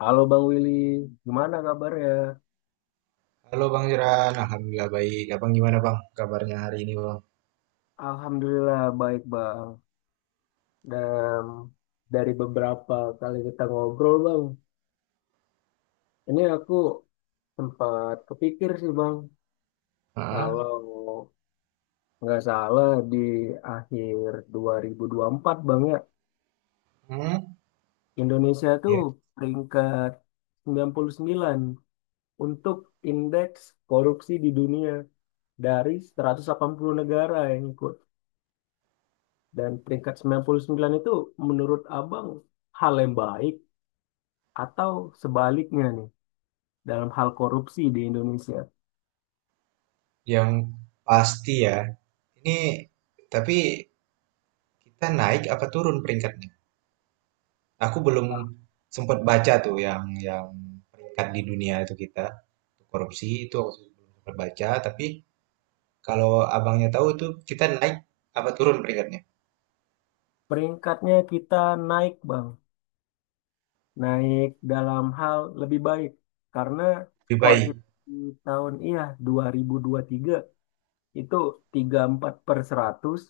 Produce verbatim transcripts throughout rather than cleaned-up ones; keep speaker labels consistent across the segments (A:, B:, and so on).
A: Halo Bang Willy, gimana kabarnya?
B: Halo Bang Jeran, Alhamdulillah baik. Abang gimana Bang kabarnya hari ini Bang?
A: Alhamdulillah baik Bang. Dan dari beberapa kali kita ngobrol Bang, ini aku sempat kepikir sih Bang,
B: Hah?
A: kalau nggak salah di akhir dua ribu dua puluh empat Bang ya,
B: Hmm,
A: Indonesia tuh
B: ya.
A: peringkat sembilan puluh sembilan untuk indeks korupsi di dunia dari seratus delapan puluh negara yang ikut. Dan peringkat sembilan puluh sembilan itu menurut Abang hal yang baik atau sebaliknya nih dalam hal korupsi di Indonesia.
B: Yang pasti ya, ini tapi kita naik apa turun peringkatnya? Aku belum sempat baca tuh yang yang peringkat di dunia itu kita korupsi itu aku belum sempat baca. Tapi kalau abangnya tahu itu kita naik apa turun peringkatnya?
A: Peringkatnya kita naik, Bang. Naik dalam hal lebih baik karena
B: Lebih
A: skor
B: baik.
A: kita di tahun iya dua ribu dua puluh tiga itu tiga puluh empat per seratus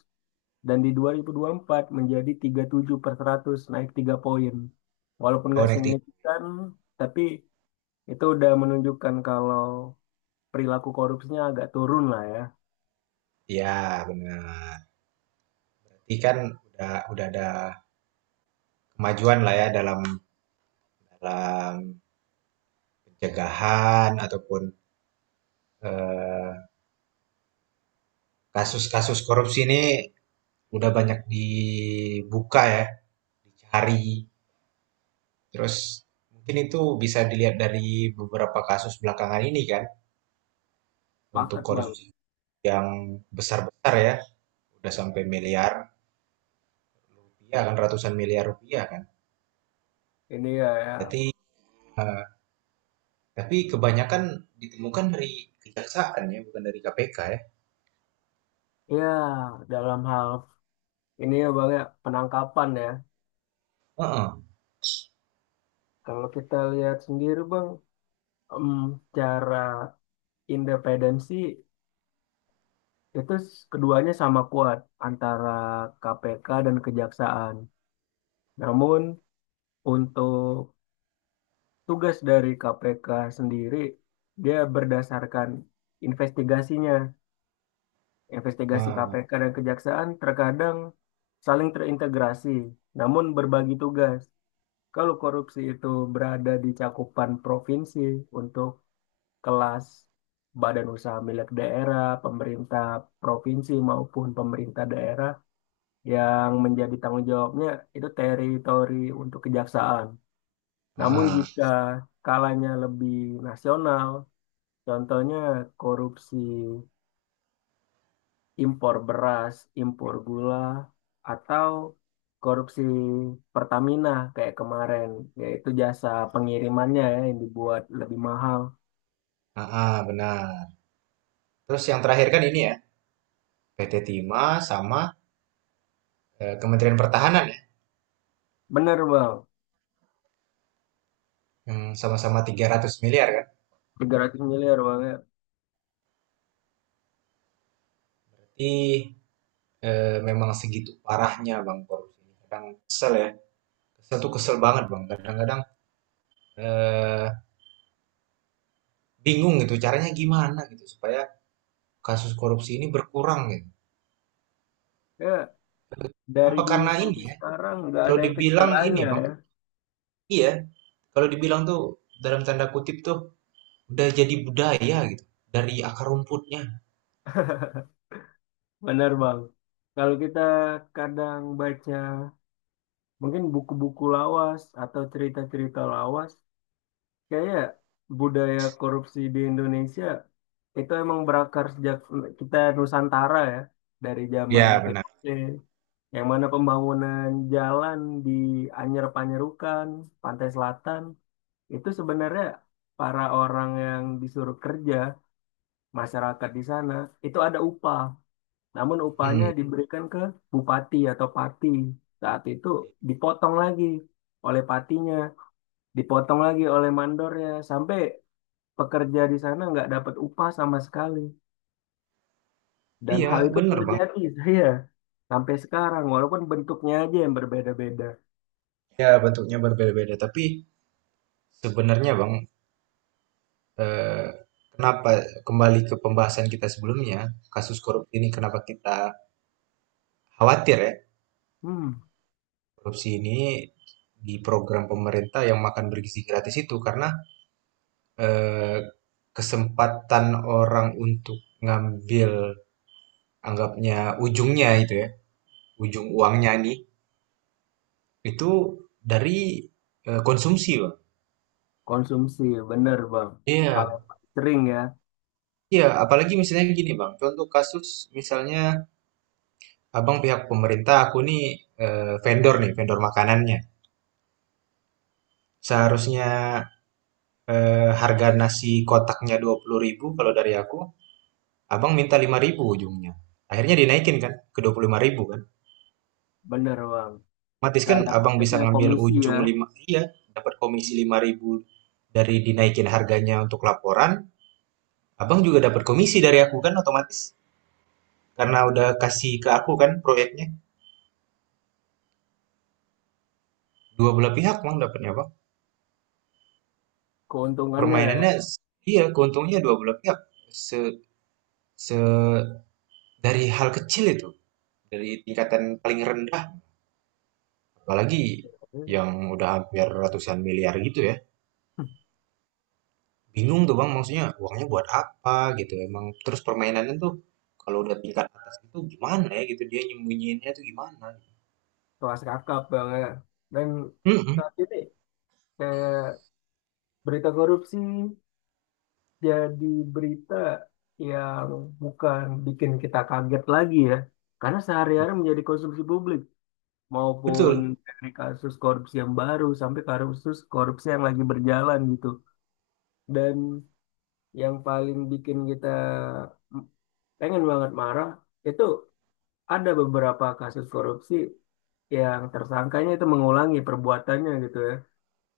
A: dan di dua puluh dua puluh empat menjadi tiga puluh tujuh per seratus naik tiga poin. Walaupun
B: Oh
A: nggak
B: naik tiga.
A: signifikan tapi itu udah menunjukkan kalau perilaku korupsinya agak turun lah ya.
B: Ya benar. Berarti kan udah udah ada kemajuan lah ya dalam dalam pencegahan ataupun eh, kasus-kasus korupsi ini udah banyak dibuka ya, dicari. Terus mungkin itu bisa dilihat dari beberapa kasus belakangan ini kan, untuk
A: Paket bang.
B: korupsi yang besar-besar ya, udah sampai miliar rupiah kan, ratusan miliar rupiah kan.
A: Ini ya, ya,
B: Berarti eh, tapi kebanyakan ditemukan dari kejaksaan ya, bukan dari K P K ya.
A: ya, dalam hal ini ya bang ya, penangkapan ya.
B: Heeh.
A: Kalau kita lihat sendiri bang, Em, cara independensi itu s- keduanya sama kuat antara K P K dan kejaksaan. Namun untuk tugas dari K P K sendiri dia berdasarkan investigasinya. Investigasi K P K dan kejaksaan terkadang saling terintegrasi, namun berbagi tugas. Kalau korupsi itu berada di cakupan provinsi untuk kelas badan usaha milik daerah, pemerintah provinsi maupun pemerintah daerah yang menjadi tanggung jawabnya itu teritori untuk kejaksaan. Namun
B: Ah,
A: jika skalanya lebih nasional, contohnya korupsi impor beras, impor gula, atau korupsi Pertamina kayak kemarin, yaitu jasa pengirimannya ya yang dibuat lebih mahal.
B: ah, ah, benar. Terus yang terakhir kan ini ya, P T Timah sama eh, Kementerian Pertahanan ya,
A: Bener bang,
B: yang sama-sama tiga ratus miliar kan.
A: tiga ratus miliar bang ya.
B: Jadi eh, memang segitu parahnya Bang korupsi. Kadang kesel ya, kesel tuh kesel banget Bang. Kadang-kadang eh, bingung gitu caranya gimana gitu supaya kasus korupsi ini berkurang gitu.
A: Ya, dari
B: Apa
A: dulu
B: karena ini
A: sampai
B: ya?
A: sekarang nggak
B: Kalau
A: ada efek
B: dibilang ini
A: jerahnya
B: Bang,
A: ya.
B: iya. Kalau dibilang tuh dalam tanda kutip tuh udah jadi budaya gitu dari akar rumputnya.
A: Benar Bang. Kalau kita kadang baca mungkin buku-buku lawas atau cerita-cerita lawas, kayak budaya korupsi di Indonesia itu emang berakar sejak kita Nusantara ya, dari zaman
B: Ya benar.
A: V O C, yang mana pembangunan jalan di Anyer Panyerukan, Pantai Selatan, itu sebenarnya para orang yang disuruh kerja masyarakat di sana itu ada upah. Namun upahnya
B: Hmm,
A: Hmm. diberikan ke bupati atau pati. Saat itu dipotong lagi oleh patinya, dipotong lagi oleh mandornya, sampai pekerja di sana nggak dapat upah sama sekali. Dan
B: iya
A: hal itu
B: benar Bang.
A: terjadi saya sampai sekarang, walaupun bentuknya aja yang berbeda-beda.
B: Ya bentuknya berbeda-beda tapi sebenarnya Bang, eh, kenapa kembali ke pembahasan kita sebelumnya, kasus korupsi ini kenapa kita khawatir ya,
A: Hmm,
B: korupsi ini di program pemerintah yang makan bergizi gratis itu karena eh, kesempatan orang untuk ngambil anggapnya ujungnya itu ya, ujung uangnya nih itu dari eh, konsumsi, Bang.
A: Konsumsi, bener bang. Hal
B: Iya,
A: yang paling sering ya,
B: iya, apalagi misalnya gini, Bang. Contoh kasus misalnya abang pihak pemerintah, aku nih eh, vendor nih, vendor makanannya. Seharusnya, eee, harga nasi kotaknya dua puluh ribu kalau dari aku, Abang minta lima ribu ujungnya. Akhirnya dinaikin kan ke dua puluh lima ribu kan.
A: bener bang.
B: Otomatis kan
A: Karena
B: Abang bisa
A: kutipnya
B: ngambil
A: komisi ya,
B: ujung lima iya, dapat komisi lima ribu dari dinaikin harganya untuk laporan, Abang juga dapat komisi dari aku kan otomatis. Karena udah kasih ke aku kan proyeknya. Dua belah pihak Bang dapatnya Bang.
A: keuntungannya.
B: Permainannya iya, keuntungnya dua belah pihak. Se se dari hal kecil itu, dari tingkatan paling rendah. Apalagi yang udah hampir ratusan miliar gitu ya. Bingung tuh Bang, maksudnya uangnya buat apa gitu. Emang terus permainannya tuh kalau udah tingkat atas itu gimana ya gitu dia nyembunyiinnya tuh gimana.
A: Kelas kakap banget dan
B: Mm-mm,
A: saat ini kayak berita korupsi jadi berita yang bukan bikin kita kaget lagi ya, karena sehari-hari menjadi konsumsi publik maupun
B: betul.
A: dari kasus korupsi yang baru sampai kasus korupsi yang lagi berjalan gitu, dan yang paling bikin kita pengen banget marah itu ada beberapa kasus korupsi yang tersangkanya itu mengulangi perbuatannya gitu ya,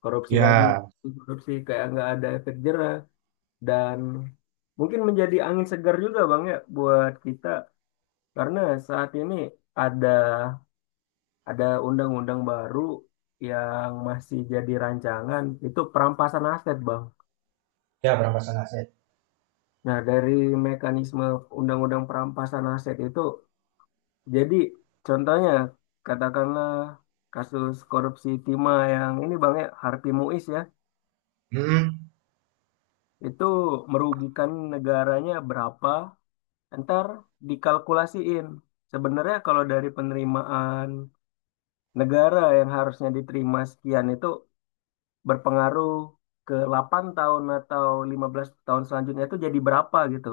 A: korupsi lagi,
B: Ya,
A: korupsi kayak nggak ada efek jerah. Dan mungkin menjadi angin segar juga bang ya buat kita karena saat ini ada ada undang-undang baru yang masih jadi rancangan itu perampasan aset bang.
B: ya perampasan aset.
A: Nah dari mekanisme undang-undang perampasan aset itu, jadi contohnya katakanlah kasus korupsi timah yang ini bang ya, Harvey Muiz ya,
B: Mm-mm,
A: itu merugikan negaranya berapa. Ntar dikalkulasiin. Sebenarnya kalau dari penerimaan negara yang harusnya diterima sekian itu berpengaruh ke delapan tahun atau lima belas tahun selanjutnya itu jadi berapa gitu.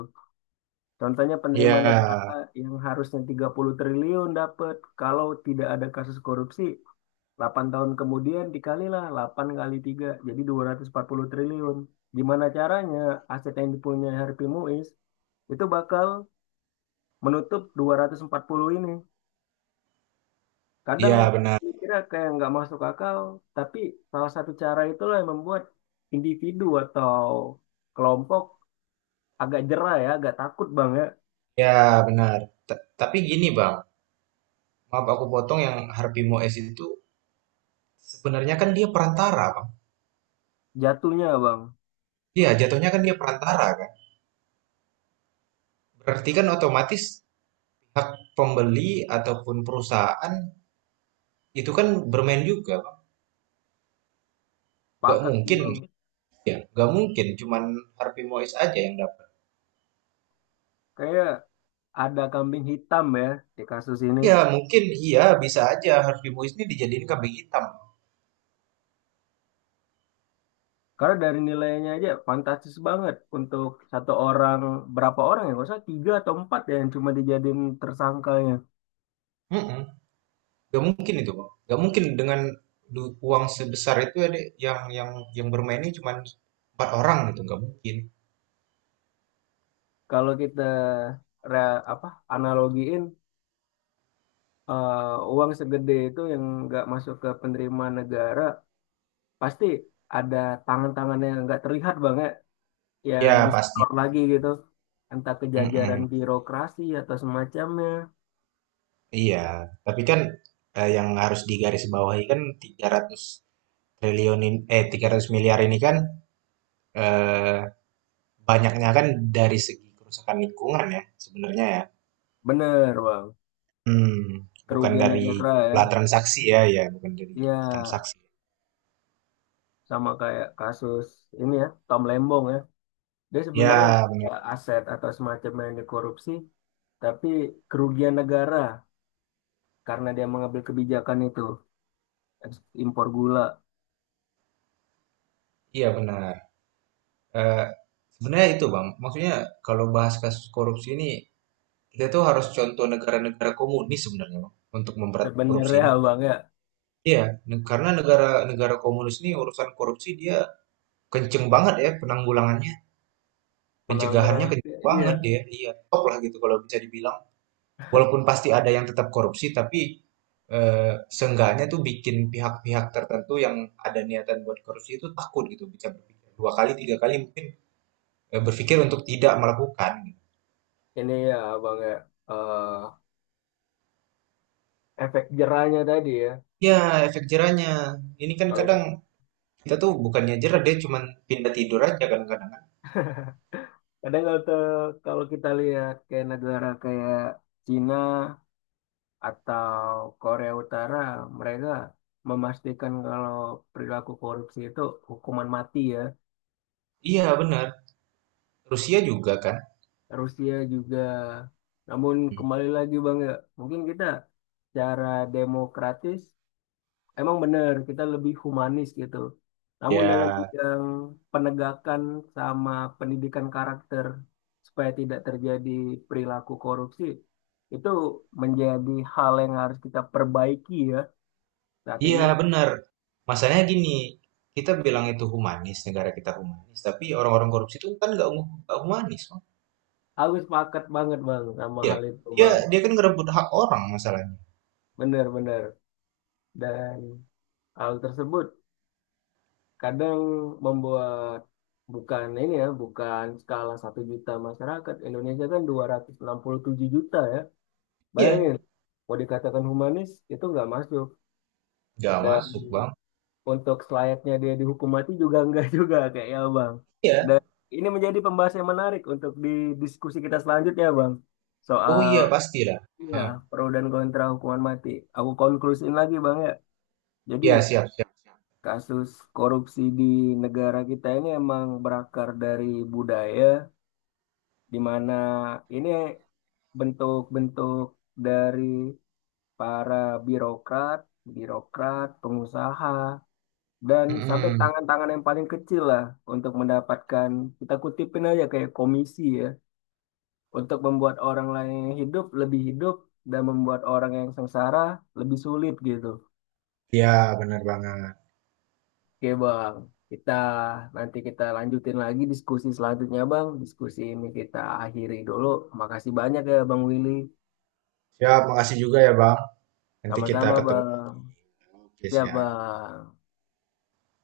A: Contohnya penerimaan
B: ya,
A: negara yang harusnya tiga puluh triliun dapat kalau tidak ada kasus korupsi, delapan tahun kemudian dikalilah delapan kali tiga jadi dua ratus empat puluh triliun. Gimana caranya aset yang dipunyai Harvey Muiz itu bakal menutup dua ratus empat puluh ini. Kadang
B: ya benar.
A: kira kayak nggak masuk akal, tapi salah satu cara itulah yang membuat individu atau kelompok agak jera ya, agak takut bang ya,
B: Ya benar. Ta- tapi gini Bang, maaf aku potong yang Harvey Moes itu sebenarnya kan dia perantara Bang.
A: jatuhnya bang.
B: Iya, jatuhnya kan dia perantara kan. Berarti kan otomatis pihak pembeli ataupun perusahaan itu kan bermain juga, Bang. Nggak
A: Pakat sih
B: mungkin,
A: bang.
B: ya. Nggak mungkin cuman Harvey Mois aja yang dapat.
A: Kayak ada kambing hitam ya di kasus ini.
B: Ya, mungkin iya bisa aja Harvey Mois ini dijadiin kambing hitam.
A: Karena dari nilainya aja fantastis banget untuk satu orang, berapa orang ya? Nggak usah tiga atau empat ya yang cuma dijadiin tersangkanya.
B: Mm-mm. Nggak mungkin itu, Bang. Nggak mungkin dengan du- uang sebesar itu ya, yang yang yang bermainnya cuman empat orang gitu, nggak mungkin.
A: Kalau kita re- apa analogiin eh, uang segede itu yang nggak masuk ke penerima negara, pasti ada tangan-tangan yang nggak terlihat banget yang
B: Ya, pasti.
A: disetor lagi gitu. Entah kejajaran
B: Mm-mm.
A: birokrasi atau semacamnya.
B: Iya, tapi kan eh, yang harus digarisbawahi kan tiga ratus triliun ini, eh tiga ratus miliar ini kan eh banyaknya kan dari segi kerusakan lingkungan ya, sebenarnya ya.
A: Bener, Bang.
B: Hmm, bukan
A: Kerugian
B: dari
A: negara ya.
B: jumlah transaksi ya, ya bukan dari jumlah
A: Ya,
B: transaksi.
A: sama kayak kasus ini ya, Tom Lembong ya. Dia sebenarnya nggak
B: Ya,
A: ada
B: benar.
A: aset atau semacamnya yang dikorupsi, tapi kerugian negara karena dia mengambil kebijakan itu. ekspor- Impor gula.
B: Iya benar. Eee, sebenarnya itu Bang, maksudnya kalau bahas kasus korupsi ini, kita tuh harus contoh negara-negara komunis sebenarnya Bang, untuk memberantas korupsi ini.
A: Sebenarnya, Bang ya.
B: Iya, ne karena negara-negara komunis ini urusan korupsi dia kenceng banget ya penanggulangannya, pencegahannya
A: Penanggulangan,
B: kenceng
A: iya.
B: banget dia, iya, top lah gitu kalau bisa dibilang. Walaupun pasti ada yang tetap korupsi, tapi eh, seenggaknya tuh bikin pihak-pihak tertentu yang ada niatan buat korupsi itu takut gitu, bisa berpikir dua kali, tiga kali mungkin eh, berpikir untuk tidak melakukan. Gitu.
A: Ini ya bang ya, eh, efek jerahnya tadi ya.
B: Ya, efek jerahnya. Ini kan
A: kalau
B: kadang
A: ki-
B: kita tuh bukannya jerah, dia cuman pindah tidur aja kan kadang.
A: Kadang kalau te- kalau kita lihat kayak negara kayak Cina atau Korea Utara, mereka memastikan kalau perilaku korupsi itu hukuman mati ya.
B: Iya, benar. Rusia juga kan.
A: Rusia juga, namun
B: Hmm.
A: kembali lagi bang ya, mungkin kita cara demokratis. Emang benar, kita lebih humanis gitu. Namun dalam
B: Ya,
A: bidang penegakan sama pendidikan karakter supaya tidak terjadi perilaku korupsi, itu menjadi hal yang harus kita perbaiki ya saat
B: iya
A: ini.
B: benar. Masalahnya gini, kita bilang itu humanis, negara kita humanis, tapi orang-orang korupsi itu kan nggak nggak humanis.
A: Aku sepakat banget Bang sama
B: Iya,
A: hal itu
B: dia
A: Bang.
B: dia kan ngerebut hak orang masalahnya.
A: Benar-benar. Dan hal tersebut kadang membuat, bukan ini ya, bukan skala satu juta masyarakat. Indonesia kan dua ratus enam puluh tujuh juta ya.
B: Iya,
A: Bayangin, mau dikatakan humanis itu nggak masuk,
B: nggak
A: dan
B: masuk bang.
A: untuk selayaknya dia dihukum mati juga nggak juga kayak ya Bang. Dan
B: Iya,
A: ini menjadi pembahasan yang menarik untuk di diskusi kita selanjutnya Bang.
B: oh iya
A: Soal
B: pastilah.
A: ya,
B: Hmm.
A: pro dan kontra hukuman mati. Aku konklusiin lagi Bang ya. Jadi
B: Iya siap siap.
A: kasus korupsi di negara kita ini emang berakar dari budaya, di mana ini bentuk-bentuk dari para birokrat, birokrat, pengusaha, dan sampai
B: Mm-mm.
A: tangan-tangan yang paling kecil lah untuk mendapatkan, kita kutipin aja kayak komisi ya, untuk membuat orang lain yang hidup lebih hidup dan membuat orang yang sengsara lebih sulit gitu.
B: Iya benar banget.
A: Oke bang, kita nanti kita lanjutin lagi diskusi selanjutnya bang. Diskusi ini kita akhiri dulu. Makasih banyak ya bang Willy.
B: Siap, makasih juga ya bang. Nanti kita
A: Sama-sama
B: ketemu
A: bang.
B: lagi
A: Siap
B: ya.
A: bang.